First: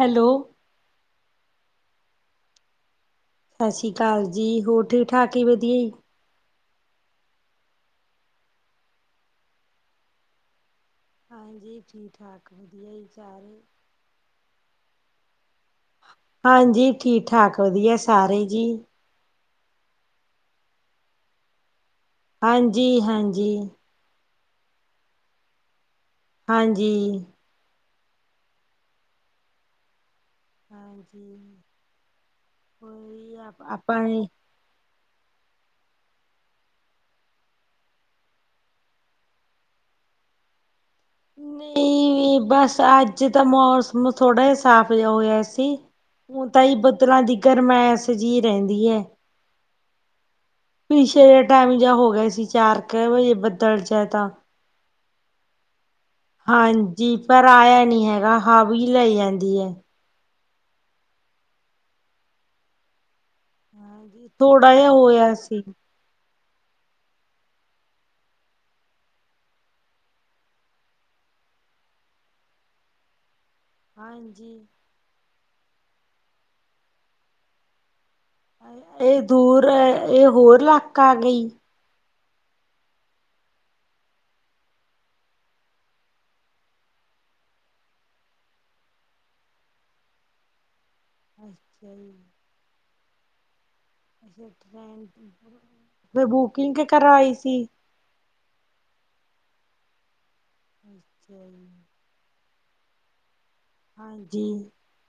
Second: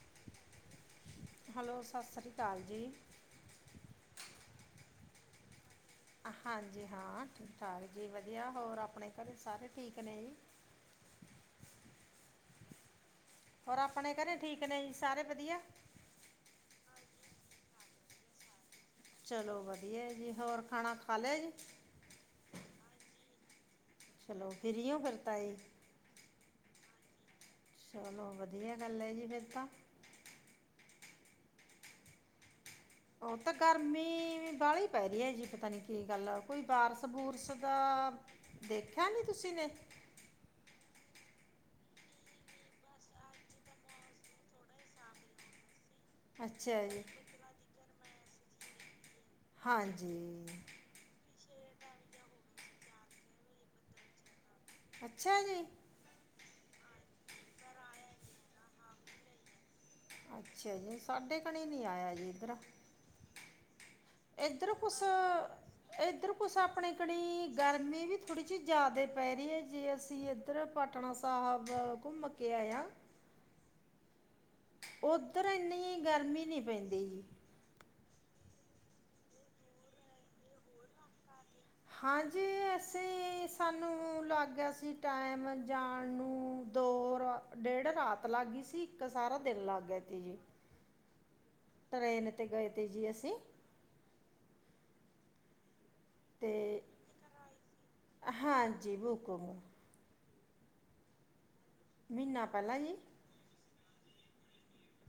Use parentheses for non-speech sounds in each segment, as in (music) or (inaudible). Hello hello ਸਤਿ ਸ਼੍ਰੀ ਅਕਾਲ ਜੀ। ਸਤਿ ਸ਼੍ਰੀ ਅਕਾਲ ਜੀ ਹੋਰ ਠੀਕ ਠਾਕ ਵਧੀਆ ਹਾਂਜੀ ਹਾਂ ਹਾਂਜੀ ਵਧੀਆ ਹੋਰ ਆਪਣੇ ਘਰੇ ਸਾਰੇ ਠੀਕ ਨੇ ਜੀ। ਹਾਂਜੀ ਠੀਕ ਠਾਕ ਵਧੀਆ ਵਿਚਾਰ ਔਰ ਆਪਣੇ ਘਰੇ ਠੀਕ ਨੇ ਜੀ ਸਾਰੇ ਵਧੀਆ ਹਾਂਜੀ ਠੀਕ ਠਾਕ ਵਧੀਆ ਸਾਰੇ ਜੀ। ਚਲੋ ਵਧੀਆ ਜੀ ਹੋਰ ਖਾਣਾ ਖਾ ਲੈ ਜੀ ਹਾਂਜੀ ਹਾਂਜੀ ਚਲੋ ਫਿਰ ਓ ਕਰਤਾ ਏ। ਹਾਂਜੀ ਚਲੋ ਵਧੀਆ ਗੱਲ ਐ ਜੀ ਫਿਰ ਤਾਂ ਹਾਂਜੀ ਕੋਈ ਜਾ ਆਪਣੇ। ਕਾਲੀ ਪੈ ਰਹੀ ਹੈ ਜੀ ਪਤਾ ਨੀ ਕੀ ਗੱਲ ਕੋਈ ਬਾਰਿਸ਼ - ਬੁਰਸ ਦਾ ਦੇਖਿਆ ਨੀ ਤੁਸੀਂ ਨੇ ਨਹੀਂ ਬਸ ਅੱਜ ਤਾਂ ਮੌਸਮ ਥੋੜਾ ਸਾਫ਼ ਜਾ ਹੋਇਆ ਸੀ। ਹੁਣ ਤਾਂ ਹੀ ਅੱਛਾ ਜੀ ਬੱਦਲਾਂ ਦਿਕਰ ਗਰਮੈਸ ਜਿਹੀ ਰਹਿੰਦੀ ਐ। ਹਾਂਜੀ ਪਿੱਛੇ ਟਾਈਮ ਜਾ ਹੋ ਗਿਆ ਸੀ ਚਾਰ ਕੁ ਵੀ ਬੱਦਲ ਜਿਆਦਾ ਅੱਛਾ ਜੀ ਹਾਂਜੀ ਪਰ ਆਇਆ ਨਹੀਂ ਹੈਗਾ ਹਵਾ ਹੀ ਲੈ ਜਾਂਦੀ ਆ ਅੱਛਾ ਜੀ ਸਾਡੇ ਘਣੇ ਨੀ ਆਇਆ ਜੀ ਇੱਧਰ ਹਾਂਜੀ ਇੱਧਰ ਥੋੜਾ ਜਿਹਾ ਕੁਛ ਹੋਇਆ ਸੀ। ਇੱਧਰ ਕੁਛ ਆਪਣੇ ਘਣੀ ਗਰਮੀ ਵੀ ਥੋੜੀ ਜਿਹੀ ਜ਼ਿਆਦੇ ਪੈ ਰਹੀ ਏ ਜੇ ਅਸੀਂ ਇਧਰ ਪਟਨਾ ਸਾਹਿਬ ਘੁੰਮ ਕੇ ਆਇਆ ਹਾਂਜੀ ਉਧਰ ਇੰਨੀ ਗਰਮੀ ਨੀ ਪੈਂਦੀ ਇਹ ਦੂਰ ਇਹ ਹੋਰ ਇਲਾਕਾ ਆ ਗਈ ਹਾਂਜੀ ਐਸੇ ਸਾਨੂੰ ਲੱਗ ਗਿਆ ਸੀ ਟਾਈਮ ਜਾਣ ਨੂੰ ਦੋ ਰਾ ਡੇਢ ਰਾਤ ਲੱਗ ਗਈ ਸੀ ਇੱਕ ਸਾਰਾ ਦਿਨ ਲੱਗ ਗਿਆ ਤੀ ਜੀ (unintelligible) ਟਰੇਨ 'ਤੇ ਗਏ ਤੇ ਜੀ ਅਸੀਂ ਨਹੀਂ ਅਤੇ ਬੁਕਿੰਗ ਕਰਾਈ ਸੀ। ਹਾਂਜੀ ਬੁਕਮ ਅੱਛਾ ਜੀ ਮਹੀਨਾ ਪਹਿਲਾਂ ਜੀ ਹਾਂਜੀ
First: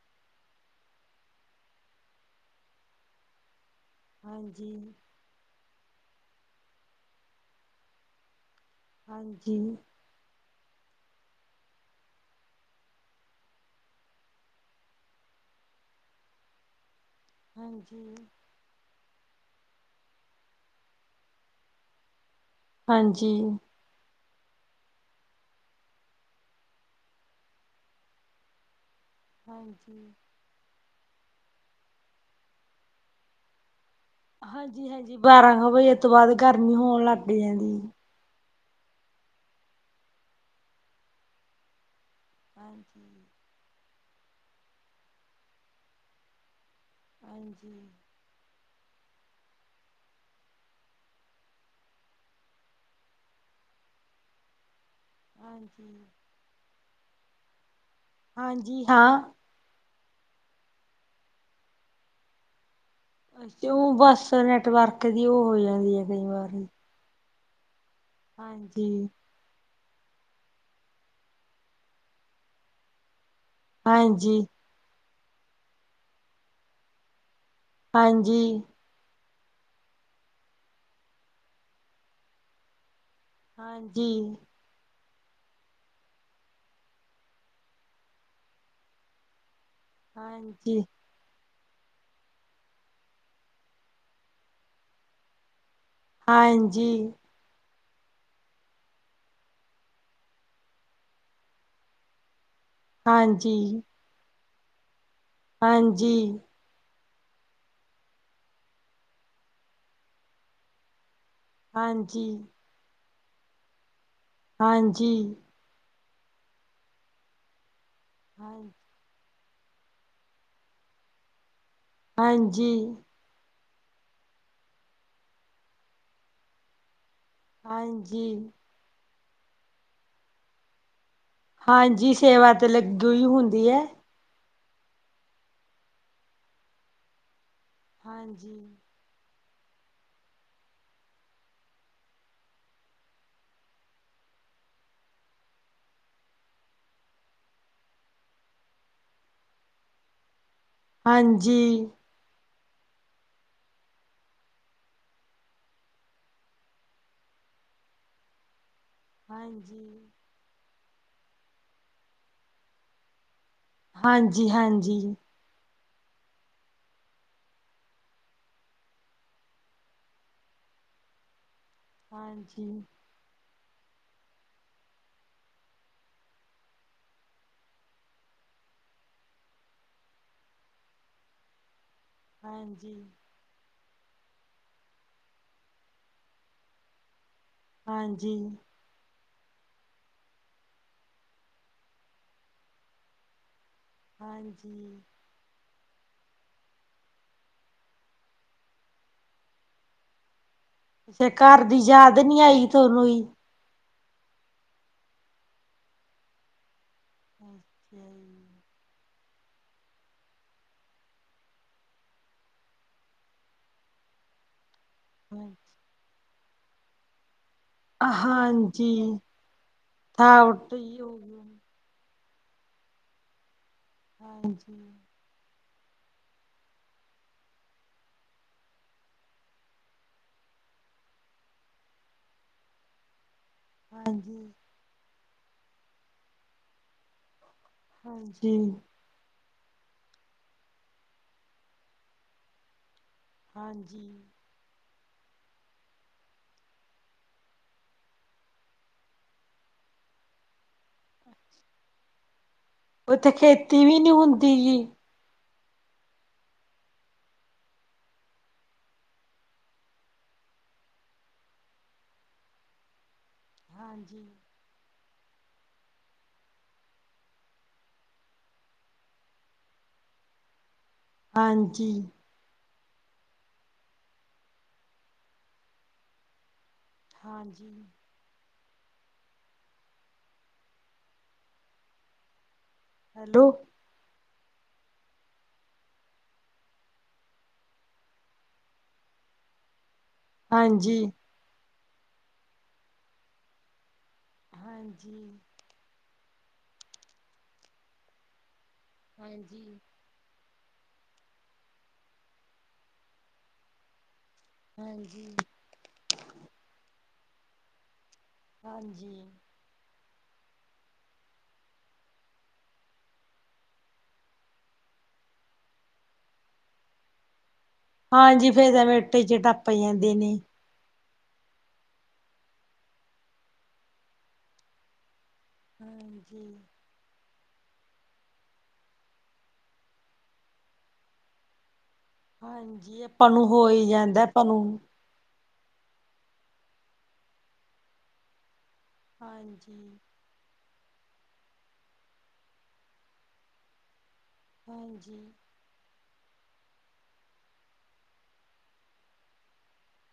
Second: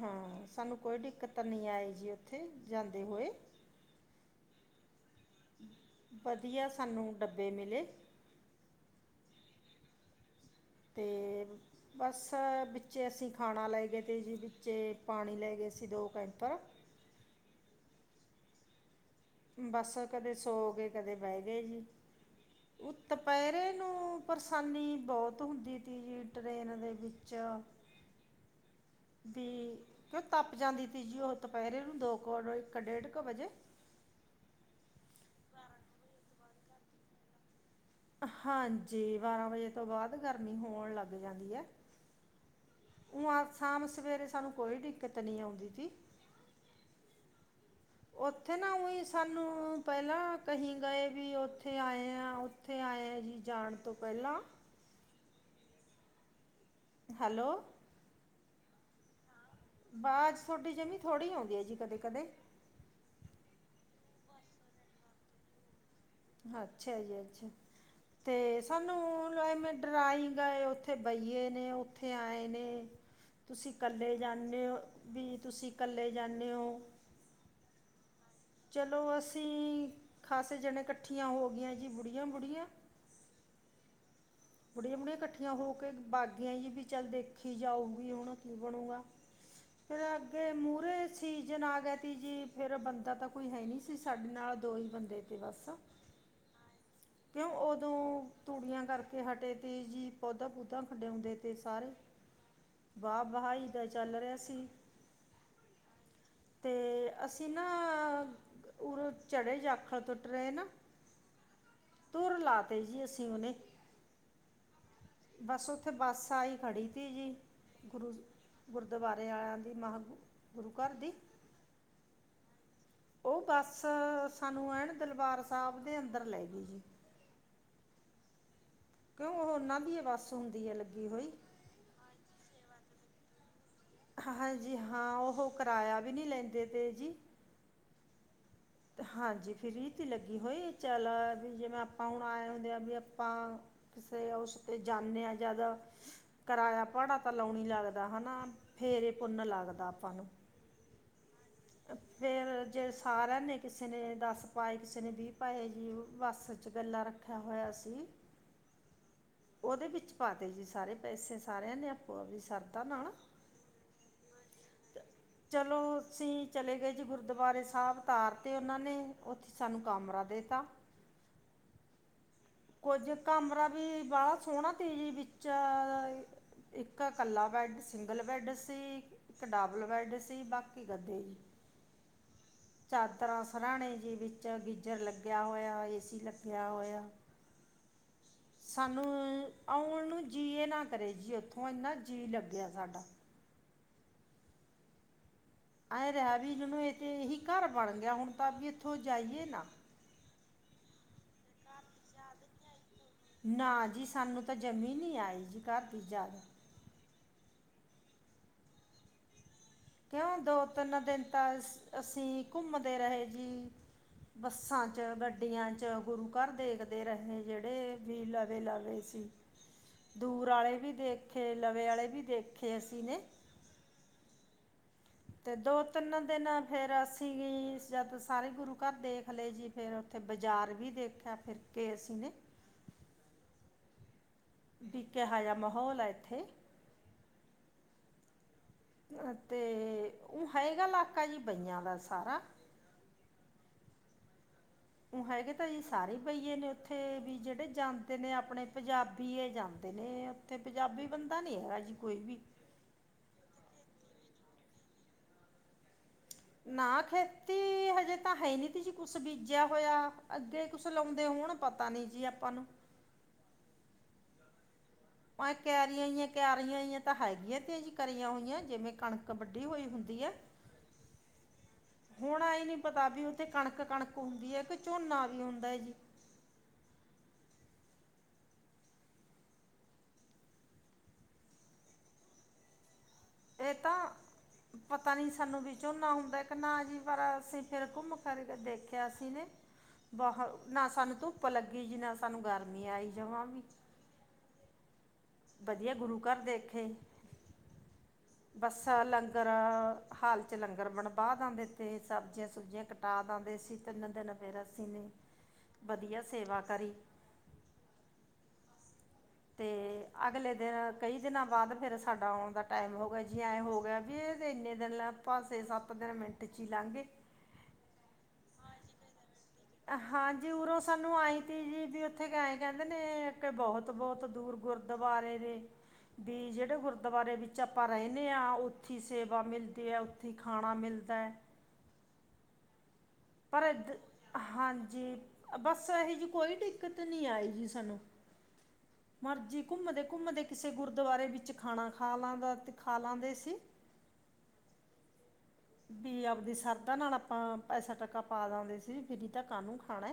ਹਾਂ ਸਾਨੂੰ ਕੋਈ ਦਿੱਕਤ ਨਹੀਂ ਆਈ ਜੀ ਉੱਥੇ ਜਾਂਦੇ ਹੋਏ ਹਾਂਜੀ। ਵਧੀਆ, ਸਾਨੂੰ ਡੰਬੇ ਮਿਲ਼ੇ। ਹਾਂਜੀ। ਤੇ (unintelligible) ਬੱਸ ਵਿੱਚੇ ਅਸੀਂ ਖਾਣਾ ਲੈ ਗਏ, ਤੇ ਜੀ ਵਿੱਚੇ ਅਸੀਂ ਪਾਣੀ ਲੈ ਗਏ ਸੀ, ਦੋ ਕੈਂਪਰ ਹਾਂਜੀ। ਬੱਸ ਕਦੇ ਸੋ ਗਏ, ਕਦੇ ਬਹਿ ਗਏ ਜੀ, ਉਹ ਹਾਂਜੀ। ਤਪਹਿਰੇ। ਮੈਨੂੰ ਪਰੇਸ਼ਾਨੀ ਬਹੁਤ ਹੁੰਦੀ ਤੀ ਜੀ, ਟ੍ਰਰੇਨ ਦੇ ਵਿੱਚ। ਦੀ ਹਾਂਜੀ। ਕਿਉਂ ਤੱਪ ਜਾਂਦੀ ਤੀ ਜੀ, ਉਹ ਦੁਪਹਿਰੇ ਨੂੰ ਦੋ ਕੁੋ ਇੱਕ ਡੇਢ ਕੁ ਵਜੇ। ਹਾਂਜੀ, ਹਾਂਜੀ ਬਾਰਾਂ ਕੁ ਵਜੇ ਤੋਂ ਬਾਅਦ, ਗਰਮੀ ਹੋਣ ਲੱਗ ਜਾਂਦੀ ਆ ਜੀ। ਹਾਂਜੀ, ਬਾਰਾਂ ਵਜੇ ਤੋਂ ਬਾਅਦ, ਗਰਮੀ ਹੋਣ ਲੱਗ ਜਾਂਦੀ ਐ। ਹਾਂਜੀ। (inaudible) ਉ ਆ ਸ਼ਾਮ, ਸਵੇਰੇ ਸਾਨੂੰ ਕੋਈ ਦਿੱਕਤ ਨੀ ਆਉਂਦੀ ਤੀ। ਹਾਂਜੀ। ਉੱਥੇ ਨਾ ਉਈ ਸਾਨੂੰ ਪਹਿਲਾਂ ਕਹੀ ਗਏ ਵੀ, ਉੱਥੇ ਆਏ ਆ ਉ। ਉੱਥੇ ਆਏ ਆ ਜੀ, ਜਾਣ ਤੋਂ ਪਹਿਲਾਂ। ਹਾਂਜੀ। ਹੈਲੋ। ਹਾਂਜੀ ਹਾਂ। ਵਾਜ ਤੁਹਾਡੀ ਜਿਮੀਂ ਥੋੜ੍ਹੀ ਆਉਂਦੀ ਆ ਜੀ। ਕਦੇ, ਕਦੇ (unintelligible) ਉਹ ਬੱਸ ਨੈਟਵਰਕ ਦੀ ਉਹ ਹੋ ਜਾਂਦੀ ਐ ਕਈ ਵਾਰੀ ਜੀ। ਅੱਛਾ ਜੀ, ਅੱਛਾ ਤੇ ਸਾਨੂੰ। ਐਵੇ ਡਰਾਈ ਗਏ, ਉੱਥੇ ਬਈਏ ਨੇ, ਉੱਥੇ ਆਏ ਨੇ। ਤੁਸੀਂ ਇਕੱਲੇ ਹਾਂਜੀ, ਜਾਂਣੇ ਓ, ਵੀ ਤੁਸੀਂ ਇਕੱਲੇ ਜਾਂਣੇ ਓ। ਹਾਂਜੀ। ਚੱਲੋ, ਅਸੀਂ ਖਾਸੇ ਜਣੇ ਇਕੱਠੀਆਂ ਹੋ ਗਈਆਂ ਜੀ। ਬੁੜੀਆਂ, ਬੁੜੀਆਂ ਹਾਂਜੀ। ਬੁੜੀਆਂ, ਬੁੜੀਆਂ ਇਕੱਠੀਆਂ ਹੋ ਕੇ ਬਾਗੀਆਂ ਜੀ, ਵੀ ਚੱਲ ਦੇਖੀ ਜਾਊਗੀ, ਹੁਣ ਕੀ ਬਣੂਗਾ। ਫਿਰ ਹਾਂਜੀ, ਅੱਗੇ ਹਾਂਜੀ, ਮੂਹਰੇ ਸੀਜਨ ਆ ਗਿਆ ਤੀ ਜੀ, ਫੇਰ ਬੰਦਾ ਤਾਂ ਕੋਈ ਹੈਨੀ ਸੀ, ਸਾਡੇ ਨਾਲ ਦੋ ਹੀ ਬੰਦੇ ਤੇ ਬੱਸ। ਹਾਂਜੀ। ਕਿਉਂ! ਉਦੋਂ ਤੂੜੀਆਂ ਕਰ ਕੇ ਹਟੇ ਤੇ ਜੀ, ਪੌਦਾ ਪੁਦਾ ਖਡਿਆਉਂਦੇ ਤੇ ਸਾਰੇ, ਬਾ ਬਹਾਈ ਹਾਂਜੀ। ਦਾ ਜੀ। ਚੱਲ ਰਿਹਾ ਸੀ। ਹਾਂਜੀ। ਤੇ ਅਸੀਂ ਨਾ ਉਰੇ ਚੜੇ ਜਾਖਲ ਤੋਂ ਟ੍ਰੇਨ। ਹਾਂਜੀ, ਤੁਰ ਲਾ ਤੇ ਜੀ, ਅਸੀਂ ਉਹਨੇ। ਹਾਂਜੀ। ਬੱਸ, ਉੱਥੇ ਬੱਸ ਆਈ ਖੜ੍ਹੀ ਤੀ ਜੀ। ਗੁਰੂ ਹਾਂ ਗੁਰਦੁਆਰਾ ਵਾਲੇ ਆਏਆ ਦੀ, ਮੇਹ ਗੁਰੂ ਘਰ ਦੀ। ਹਾਂਜੀ। ਉਹ ਬੱਸ ਸਾਨੂੰ, ਐਨ ਦਲਬਾਰ ਸਾਹਿਬ ਦੇ ਅੰਦਰ ਲੈ ਗਈ ਜੀ। ਹਾਂਜੀ। ਕਿਉ ਉਹੋ ਉਹਨਾ ਦੀ ਬੱਸ ਹੁੰਦੀ ਹੈ, ਲੱਗੀ ਹੋਈ। ਹਾਂਜੀ, ਸੇਵਾ ਤੇ ਲੱਗੀਓ ਹੀ ਹੁੰਦੀ ਐ। ਹਾਂਜੀ। ਹਾਂ, ਉਹ ਕਿਰਾਇਆ ਵੀ ਨੀ ਲੈਂਦੇ ਤੇ ਜੀ। ਹਾਂਜੀ। ਹਾਂਜੀ, ਫਰੀ ਤੇ ਲੱਗੀ ਹੋਈ, ਚੱਲ ਵੀ ਜਿਵੇਂ-ਆਪਾਂ ਹੁਣ ਆਏ ਹੁੰਦੇ ਆ ਵੀ ਆਪਾਂ ਕਿਸੇ ਉਸਤੇ ਜਾਂਨੇ ਆ ਜਦੋਂ ਕਰਾਇਆ ਭਾੜਾ ਤਾਂ ਲਾਉਣ ਨੀ ਲੱਗਦਾ। ਹਨਾ ਫੇਰ ਈ ਪੁੰਨ ਲੱਗਦਾ ਆਪਾਂ ਨੂੰ। ਹਾਂਜੀ। ਫੇਰ ਜੇ ਸਾਰਿਆ ਨੇ ਕਿਸੇ ਦੱਸ ਪਾਏ, ਕਿਸੇ ਨੇ ਵੀਹ ਪਾਏ ਜੀ, ਬੱਸ ਚ ਗੱਲਾ ਰਖ (unintelligible) ਹੋਇਆ ਸੀ। ਓਦੇ ਹਾਂਜੀ। ਵਿੱਚ ਪਾਤੇ ਜੀ ਸਾਰੇ ਪੈਸੇ, ਸਾਰਿਆਂ ਨੇ ਆਪੋ ਆਵਦੀ ਸਰਧਾ ਨਾਲ। ਹਾਂਜੀ, ਹਾਂਜੀ। ਚਲੋ, ਅਸੀਂ ਚਲੇ ਗਏ ਜੀ। ਗੁਰਦੁਆਰੇ ਸਾਹਿਬ ਤਾਰ ਤੇ ਓਨਾਂ ਨੇ ਉੱਥੇ ਸਾਨੂੰ ਕਮਰਾ ਦੇਤਾ। ਹਾਂਜੀ, ਕੁਝ ਕਾਮਰਾ ਵੀ ਬਾਲਾ ਸੋਣਾ ਤੀ ਵੀ ਵਿੱਚ ਇੱਕ ਕੱਲਾ ਬੈਡ, ਸਿੰਗਲ ਬੈੱਡ ਸੀ। ਇੱਕ ਡਾਬਲ ਬੈੱਡ ਸੀ ਬਾਕੀ ਗੱਦੇ ਹਾਂਜੀ, ਚਾਦਰਾਂ ਸਰਾਣੇ ਜੀ ਵਿੱਚ ਗੀਜ਼ਰ ਲੱਗਿਆ ਹੋਇਆ, ਏ ਸੀ ਲੱਗਿਆ ਹੋਇਆ। ਹਾਂਜੀ। ਸਾਨੂੰ ਆਉਣ ਨੂੰ ਜੀਅ ਨਾ ਕਰੇ ਜੀ। ਉੱਥੋਂ ਇੰਨਾ ਜੀਅ ਲੱਗਿਆ ਸਾਡਾ। ਹਾਂਜੀ। ਐਂ ਰਿਹਾ ਵੀ ਜਿਨੂੰ ਇਹ ਤੇ ਇਹੀ ਘਰ ਬਣ ਗਿਆ, ਹੁਣ ਤਾਂ ਵੀ ਇੱਥੋਂ ਜਾਈਏ ਨਾ। ਫੇਰ ਘਰ ਦੀ ਯਾਦ ਨੀ ਆਈ ਥੋਨੂੰ ਜੀ। ਨਾ ਜੀ, ਸਾਨੂੰ ਤਾਂ ਜ਼ਮੀ ਨੀ ਆਈ ਜੀ ਘਰ ਦੀ ਯਾਦ। (unintelligible) ਕਿਉਂ ਦੋ, ਤਿੰਨ ਦਿਨ ਤਾਂ ਅਸੀਂ ਘੁੰਮਦੇ ਰਹੇ ਜੀ। ਬੱਸਾਂ ਚ, ਹਾਂ ਗੱਡੀਆਂ ਚ, ਗੁਰੂ ਘਰ ਦੇਖਦੇ ਰਹੇ। ਜਿਹੜੇ ਜਿਹੜੇ ਵੀ ਲਵੇ, ਹਾਂਜੀ ਲਵੇ ਸੀ। ਦੂਰ ਥਕਾਵਟ ਆਲੇ ਵੀ ਹੀ ਹੋ ਦੇਖੇ ਗਈ ਲਵੇ ਆਲੇ ਵੀ ਦੇਖੇ ਅਸੀਂ ਨੇ। ਹਾਂਜੀ। ਤੇ ਦੋ-ਤਿੰਨ ਦਿਨ ਫੇਰ ਅਸੀਂ ਜਦ ਸਾਰੇ ਗੁਰੂ ਘਰ ਦੇਖ ਲਏ ਜੀ ਫੇਰ ਓਥੇ ਬਾਜ਼ਾਰ ਵੀ ਦੇਖਿਆ ਫਿਰਕੇ ਅਸੀਂ ਨੇ। ਹਾਂਜੀ। ਬੀ ਕਹਾ ਜਾ ਮਾਹੌਲ ਹੈ ਇੱਥੇ ਹਾਂਜੀ। ਅਤੇ ਉ ਹੈਗਾ ਇਲਾਕਾ ਜੀ ਬਈਆਂ ਦਾ ਸਾਰਾ। ਹਾਂਜੀ। ਉਹ ਹੈਗੇ ਤਾਂ ਜੀ ਸਾਰੇ ਬਹੀਏ ਨੇ ਉੱਥੇ ਵੀ ਜਿਹੜੇ ਜਾਂਦੇ ਨੇ ਆਪਣੇ ਪੰਜਾਬੀਏ ਜਾਂਦੇ ਨੇ। ਤੇ ਪੰਜਾਬੀ ਬੰਦਾ ਨੀ ਹੈਗਾ ਜੀ ਕੋਈ ਵੀ। ਉੱਥੇ ਖੇਤੀ ਵੀ ਨੀ ਹੁੰਦੀ ਜੀ। ਨਾ ਖੇਤੀ ਹਜੇ ਤਾਂ ਹੈ ਨੀ ਤੁੀ ਕੁਛ ਬੀਜਿਆ ਹੋਇਆ। ਅੱਗੇ ਕੁਛ ਲਾਉਂਦੇ ਹੋਣ ਪਤਾ ਨੀ ਜੀ ਆਪਾਂ ਨੂੰ। ਹਾਂਜੀ। ਭਾਏ ਕਿਆਰੀਆਂ ਈਆਂ, ਕਿਆਰੀਆਂ ਈਆਂ ਤਾਂ ਹੈਗੀਆਂ ਤੇ ਕਰੀਆਂ ਹੋਈਆਂ ਜਿਵੇਂ- ਕਣਕ ਵੰਡੀ ਹੋਈ ਹੁੰਦੀ ਹੈ। (inaudible) ਹਾਂਜੀ। ਹੁਣ ਏ ਨਈ ਪਤਾ ਵੀ ਓਥੇ ਕਣਕ ਕਣਕ ਹੁੰਦੀ ਹੈ ਕੇ ਝੋਨਾ ਵੀ ਹੁੰਦਾ ਜੀ। ਹਾਂਜੀ। ਹੈਲੋ ਏ ਤਾਂ ਪਤਾ ਨੀ ਸਾਨੂੰ ਵੀ ਝੋਨਾ ਹੁੰਦਾ ਕੇ ਨਾ ਜੀ ਪਰ ਅਸੀਂ ਫੇਰ ਘੁੰਮ ਫਿਰ ਕੇ ਦੇਖੇਆ ਸੀ ਜੀ। ਬਹ ਨਾ ਹਾਂਜੀ ਸਾਨੂੰ ਧੁੱਪ ਲੱਗੀ ਜੀ ਨਾ ਸਾਨੂੰ ਗਰਮੀ ਆਈ ਜਮਾਂ ਵੀ। ਹਾਂਜੀ। ਵੱਧੀਆ ਗੁਰੂ ਘਰ ਦੇਖੇ, ਬੱਸਾਂ ਲੰਗਰਾ ਹਾਂਜੀ ਹਾਲ ਚ ਲੰਗਰ ਬਣਵਾ ਦਿੰਦੇ ਤੇ ਸਬਜ਼ੀਆਂ ਸੁਬਜ਼ੀਆਂ ਕਟਾ ਦਿੰਦੇ ਅ ਸੀ ਤਿੰਨ ਦਿਨ ਫੇਰ ਅਸੀ ਨੇ ਹਾਂਜੀ ਵੱਧੀਆ ਸੇਵਾ ਕਰੀ। ਹਾਂਜੀ। ਤੇ ਅਗਲੇ ਦਿਨ ਕਈ ਦਿਨਾਂ ਬਾਅਦ ਫਿਰ ਸਾਡਾ ਆਉਣ ਦਾ ਟਾਈਮ ਹੋ ਗਿਆ ਜੀ ਐਂ ਹੋ ਗਿਆ ਵੀ ਏ ਦੇ ਇੰਨੇ ਦਿਨ ਲੱਗ ਪਾਸੇ ਸੱਤ ਤਿੰਨ ਮਿੰਟ 'ਚ ਹੀ ਲੰਘ ਗਏ। ਹਾਂਜੀ ਫੇਰ ਤਾ ਐਵੇੇ ਟੀਚੀ ਟੱਪ ਜਾਂਦੇ ਨੇ ਹਾਂਜੀ ਉਰੋਂ ਸਾਨੂੰ ਆਏ ਤੀ ਵੀ ਜੀ ਉੱਥੇ ਗਏ ਆਏਂ ਕੇਂਦੇ ਨੇ ਕਿ ਬੋਹਤ ਬੋਹਤ ਦੂਰ ਗੁਰਦੁਆਰੇ ਨੇ। ਵੀ ਹਾਂਜੀ ਜੇੜੇ ਗੁਰਦੁਆਰੇ ਵਿੱਚ ਜਿੱਥੇ ਆਪਾਂ ਰੇਂਦੇ ਆ ਉੱਥੇ ਸੇਵਾ ਮਿਲਦੀ ਐ ਉੱਥੇ ਖਾਣਾ ਮਿਲਦਾ ਐ। ਹਾਂਜੀ ਆਪਾਂ ਨੂੰ ਹੋ ਈ ਜਾਂਦਾ ਆਪਾਂ ਨੂੰ। ਜੀ। ਬਸ ਇਹੋ ਜਿਹੀ ਕੋਈ ਦਿੱਕਤ ਨੀ ਆਈ ਜੀ ਸਾਨੂੰ। ਮਰਜ਼ੀ ਹਾਂਜੀ ਘੁੰਮਦੇ -ਘੁੰਮਦੇ ਕਿਸੇ ਗੁਰਦੁਆਰੇ ਵਿੱਚ ਖਾਣਾ ਖਾ ਲਾਂਦਾ ਤੇ ਖਾ ਲਾਂਦੇ ਸੀ। ਹਾਂਜੀ। ਵੀ ਆਪਦੀ ਸਰਦਾ ਨਾਲ ਆਪਾਂ ਪੈਸਾ ਟੱਕਾ ਪਾ ਦਿੰਦੇ ਸੀ ਫਿਰ ਏਦਾ ਕਾਨੂੰ ਖਾਣਾ,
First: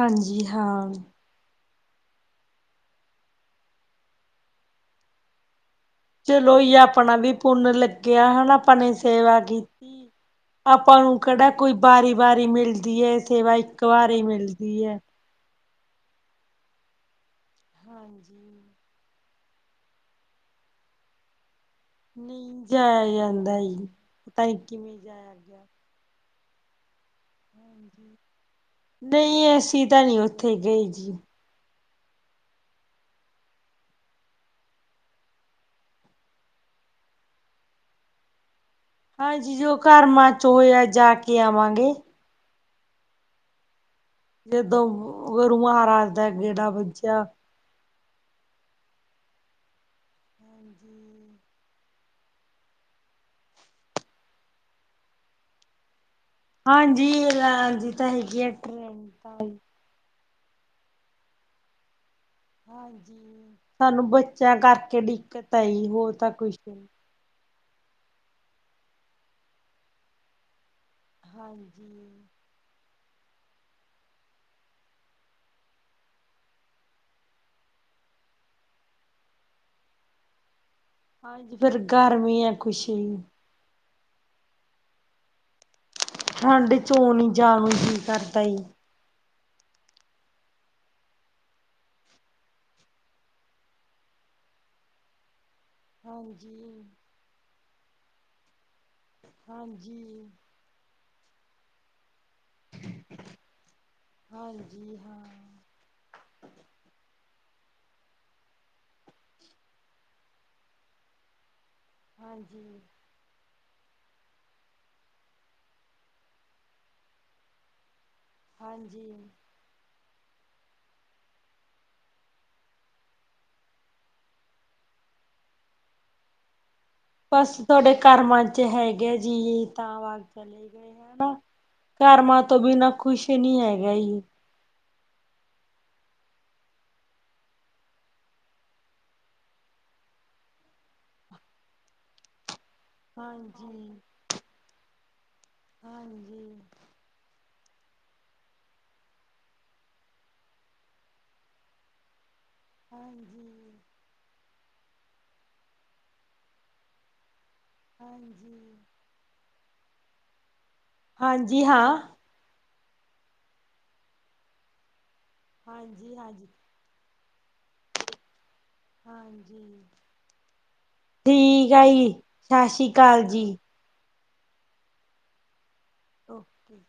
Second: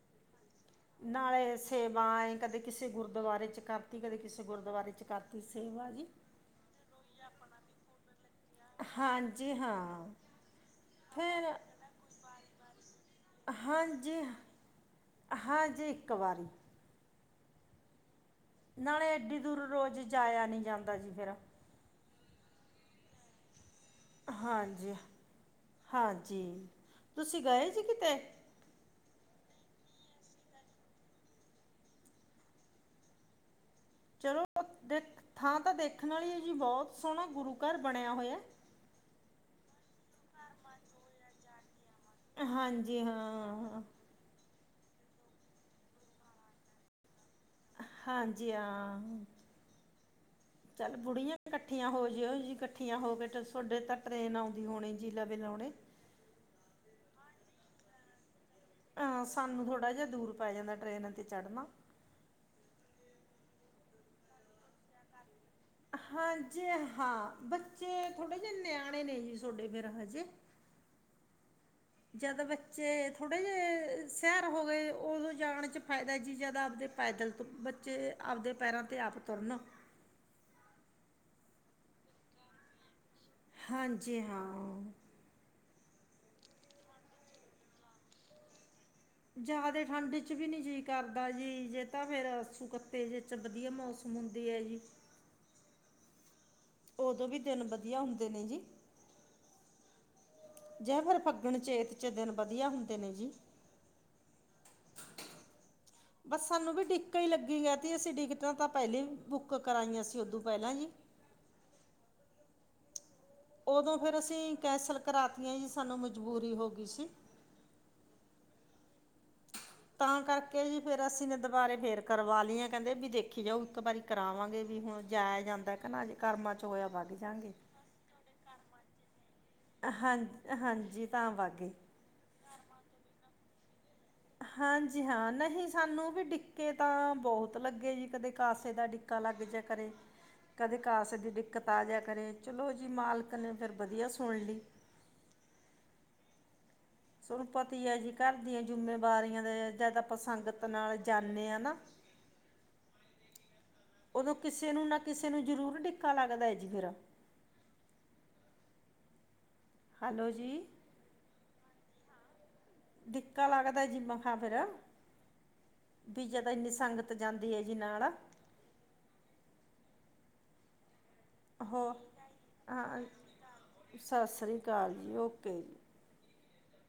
ਹਾਂਜੀ ਹਾਂ ਨਾਲੇ ਸ ਸੇਵਾ ਏਂ ਕਦੇ ਕਿਸੇ ਗੁਰਦੁਆਰੇ 'ਚ ਕਰਤੀ ਕਦੇ ਕਿਸੇ ਗੁਰਦੁਆਰੇ 'ਚ ਕਰਤੀ ਸੇਵਾ ਜੀ। ਚਲੋ ਜੀ ਆਪਣਾ ਵੀ ਪੁੰਨ ਲਗ ਗਿਆ ਹਨਾ ਆਪਾਂ ਨੇ ਸੇਵਾ ਹਾਂਜੀ ਹਾਂ ਕੀਤੀ ਆਪਾਂ ਨੂੰ ਕੇੜਾ ਫਿਰ ਕੋਈ ਵਾਰੀ ਵਾਰੀ ਮਿਲਦੀ ਏ ਸੇਵਾ ਇੱਕ ਹਾਂਜੀ ਵਾਰੀ ਮਿਲਦੀ ਏ। ਹਾਂਜੀ ਇੱਕ ਵਾਰੀ। ਹਾਂਜੀ। ਨਾਲੇ ਐੱਡੀ ਦੂਰ ਰੋਜ਼ ਜਾਇਆ ਨੀ ਜਾਂਦਾ ਜੀ ਫੇਰ। ਨਈ ਜਾਏਆ ਜਾਂਦਾ ਜੀ। ਪਤਾ ਨੀ ਹਾਂਜੀ ਕਿਵੇਂ ਜਾਇਆ ਗਿਆ। -ਹਾਂਜੀ, ਤੁਸੀਂ ਗਏ ਸੀ ਕਿਤੇ? ਨਈ ਅਸੀਂ ਤਾਂ ਨੀ ਓਥੇ ਗਏ ਜੀ। ਚਲੋ, ਦੇਖ ਥਾਂ ਤਾਂ ਦੇਖਣ ਵਾਲੀ ਆ ਜੀ ਬੋਤ ਸੋਹਣਾ ਗੁਰੂ ਘਰ ਬਣੇਆ ਹੋਏਆ। ਹਾਂਜੀ ਜੋ ਕਰਮਾ 'ਚ ਹੋਇਆ ਜਾ ਕੇ ਆਵਾਂਗੇ। ਹਾਂਜੀ ਹਾਂ ਹਾਂ। ਜਦੋਂ ਗੁਰੂ ਮਹਾਰਾਜ ਦਾ ਗੇੜਾ ਵੱਜਾ। ਹਾਂਜੀ ਆ ਚੱਲ ਬੁੜੀਆਂ ਇਕੱਠੀਆਂ ਹੋ ਜਿਓ ਜੀ ਇਕੱਠੀਆਂ ਹੋ ਕੇ ਥੋਡੇ ਤਾਂ ਟਰੇਨ ਆਉਂਦੀ ਹੋਣੀ ਜੀ ਲਵੇ ਲਾਉਣੇ। ਹਾਂਜੀ ਆਂਦੀ ਤਾਂ ਹੈਗੀ ਆ ਟ੍ਰੇਨ ਆਂ ਤਾਂ ਸਾਨੂੰ ਥੋੜ੍ਹਾ ਜੇਹਾ ਦੂਰ ਪੈ ਜਾਂਦਾ ਟਰੇਨਾ 'ਤੇ ਚੜ੍ਹਨਾ। ਸਾਨੂੰ ਬੱਚਿਆਂ ਕਰਕੇ ਡਿਕੱਤ ਹਾਂਜੀ ਹਾਂ ਬੱਚੇ ਥੋੜੇ ਜੇ ਨਿਆਣੇ ਨੇ ਜੀ ਥੋਡੇ ਦੇਰ ਹਜੇ ਹਾਂਜੀ ਜਦ ਬੱਚੇ ਥੋੜੇ ਜੇ ਸਿਆਰ ਹੋ ਗਏ ਓਦੋਂ ਜਾਣ ਚ ਫਾਇਦਾ ਜੀ ਜਦ ਆਪਦੇ ਪੈਦਲ ਤੋਂ ਬੱਚੇ ਆਪਦੇ ਪੈਰਾਂ ਤੇ ਆਪ ਤੁਰਨਾ ਹਾਂਜੀ ਫੇਰ ਗਰਮੀ ਆ ਕੁਛ ਵੀ ਹਾਂਜੀ ਹਾਂ ਠੰਡ ਚ ਓ ਨੀ ਜਾਣ ਨੂੰ ਕਰਦਾ ਜ਼ੀ ਜ਼ਿਆਦੇ ਠੰਡ ਚ ਵੀ ਨੀ ਜੀਅ ਕਰਦਾ ਜੀ ਜੇ ਤਾਂ ਫੇਰ ਅੱਸੂ ਕੱਤੇ ਜੇ ਚ ਵਧੀਆ ਮੌਸਮ ਹੁੰਦੀ ਏ ਜੀ ਹਾਂਜੀ ਓਦੋਂ ਵੀ ਦਿਨ ਵਧੀਆ ਹੁੰਦੇ ਨੇ ਜੀ। ਹਾਂਜੀ ਜਾਂ ਫੇਰ, ਫੱਗਣ ਚੇਤ ਚ ਦਿਨ ਵਧੀਆ ਹੁੰਦੇ ਨੇ ਜੀ ਹਾਂਜੀ ਹਾਂ ਬਸ ਸਾਨੂੰ ਵੀ ਡਿੱਕਾ ਈ ਲੱਗੀ ਗਿਆ ਤੀ ਅਸੀਂ ਡਿਕਟਾਂ ਤਾਂ ਪਹਿਲੇ ਈ ਬੁੱਕ ਕਰਾਈਆਂ ਸੀ ਓਦੂ ਪਹਿਲਾਂ ਜੀ ਹਾਂਜੀ ਓਦੋਂ ਫੇਰ ਅਸੀਂ ਕੈਸਲ ਕਰਾਤੀਆਂ ਜੀ ਸਾਨੂੰ ਮਜ਼ਬੂਰੀ ਹੋ ਗਈ ਸੀ। ਹਾਂਜੀ ਤਾਂ ਕਰਕੇ ਜੀ ਫੇਰ ਅਸੀਂ ਨੇ ਦੁਬਾਰੇ ਫੇਰ ਕਰਵਾ ਲਈਏ ਕਹਿੰਦੇ ਵੀ ਦੇਖੀ ਜਾਓ ਇੱਕ ਵਾਰੀ ਕਰਾਵਾਂਗੇ ਵੀ ਹੁਨ ਜਾਇਆ ਜਾਂਦਾ ਕ ਨਾ ਕਰਮਾਂ ਚ ਹੋਇਆ ਵਗਜਾ ਬਸ ਤੁਹਾਡੇ ਕਰਮਾਂ ਚ ਹੈਗੇ ਜੀ ਤਾਂ ਹਾਂ ਹਾਂਜੀ ਤਾਂ ਵਗ ਏ। ਕਰਮਾ ਤੋਂ ਬਿਨਾਂ ਕੁਛ ਨੀ ਹੈਗਾ ਜੀ। ਹਾਂਜੀ ਹਾਂ ਨਹੀਂ ਸਾਨੂੰ ਵੀ ਡਿੱਕੇ ਤਾਂ ਬਹੁਤ ਲੱਗੇ ਜੀ ਕਦੇ ਕਾਸੇ ਦਾ ਡਿੱਕਾ ਕਾਲਾ ਵੀਜੈ ਕਰੇ। ਕਦੇ ਕਾਸੇ ਦੀ ਡਿੱਕਤ ਆ ਜਿਆ ਕਰੇ। ਚਲੋ ਜੀ, ਮਾਲਕ ਨੇ ਫਿਰ ਹਾਂਜੀ, ਵਧੀਆ ਸੁਣ ਲੀ ਹਾਂਜੀ ਸਾਨੂੰ ਪਤਾ ਈ ਆ ਜੀ ਘਰ ਦੀਆਂ ਜਿੰਮੇਵਾਰੀਆਂ ਦਾ ਜਦ ਆਪਾ ਸੰੰਗਤ ਨਾਲ ਜਾਂਦੇ ਆ ਨਾ ਹਾਂਜੀ, ਹਾਂਜੀ। (inaudible) ਓਦੋ ਕਿਸੇ ਨੂੰ ਨਾ ਕਿਸੇ ਨੂੰ ਜਰੂਰ ਡਿੱਕਾ ਲੱਗਦਾ ਏ ਜੀ ਮੇਰਾ ਹਾਂਜੀ ਹੈਲੋ ਜੀ। ਹਾਂਜੀ ਹਾਂ। ਡਿੱਕਾ ਲੱਗਦਾ ਜੀ ਮਖਾਂ ਫਿਰ ਹਾਂਜੀ ਬੀ ਜਦ ਹਾਂਜੀ ਏਨੀ ਸੰਗਤ ਜਾਂਦੀ ਏ ਜੀ ਨਾਲ। ਹਾਂਜੀ, ਠੀਕ ਹੋ ਆ ਜੀ, ਸ਼ਸ਼ੀ ਕਾਲ ਜੀ। ਸਸ੍ਰੀ ਕਾਲ ਜੀ। ਓਕੇ ਜੀ ਓਕੇ।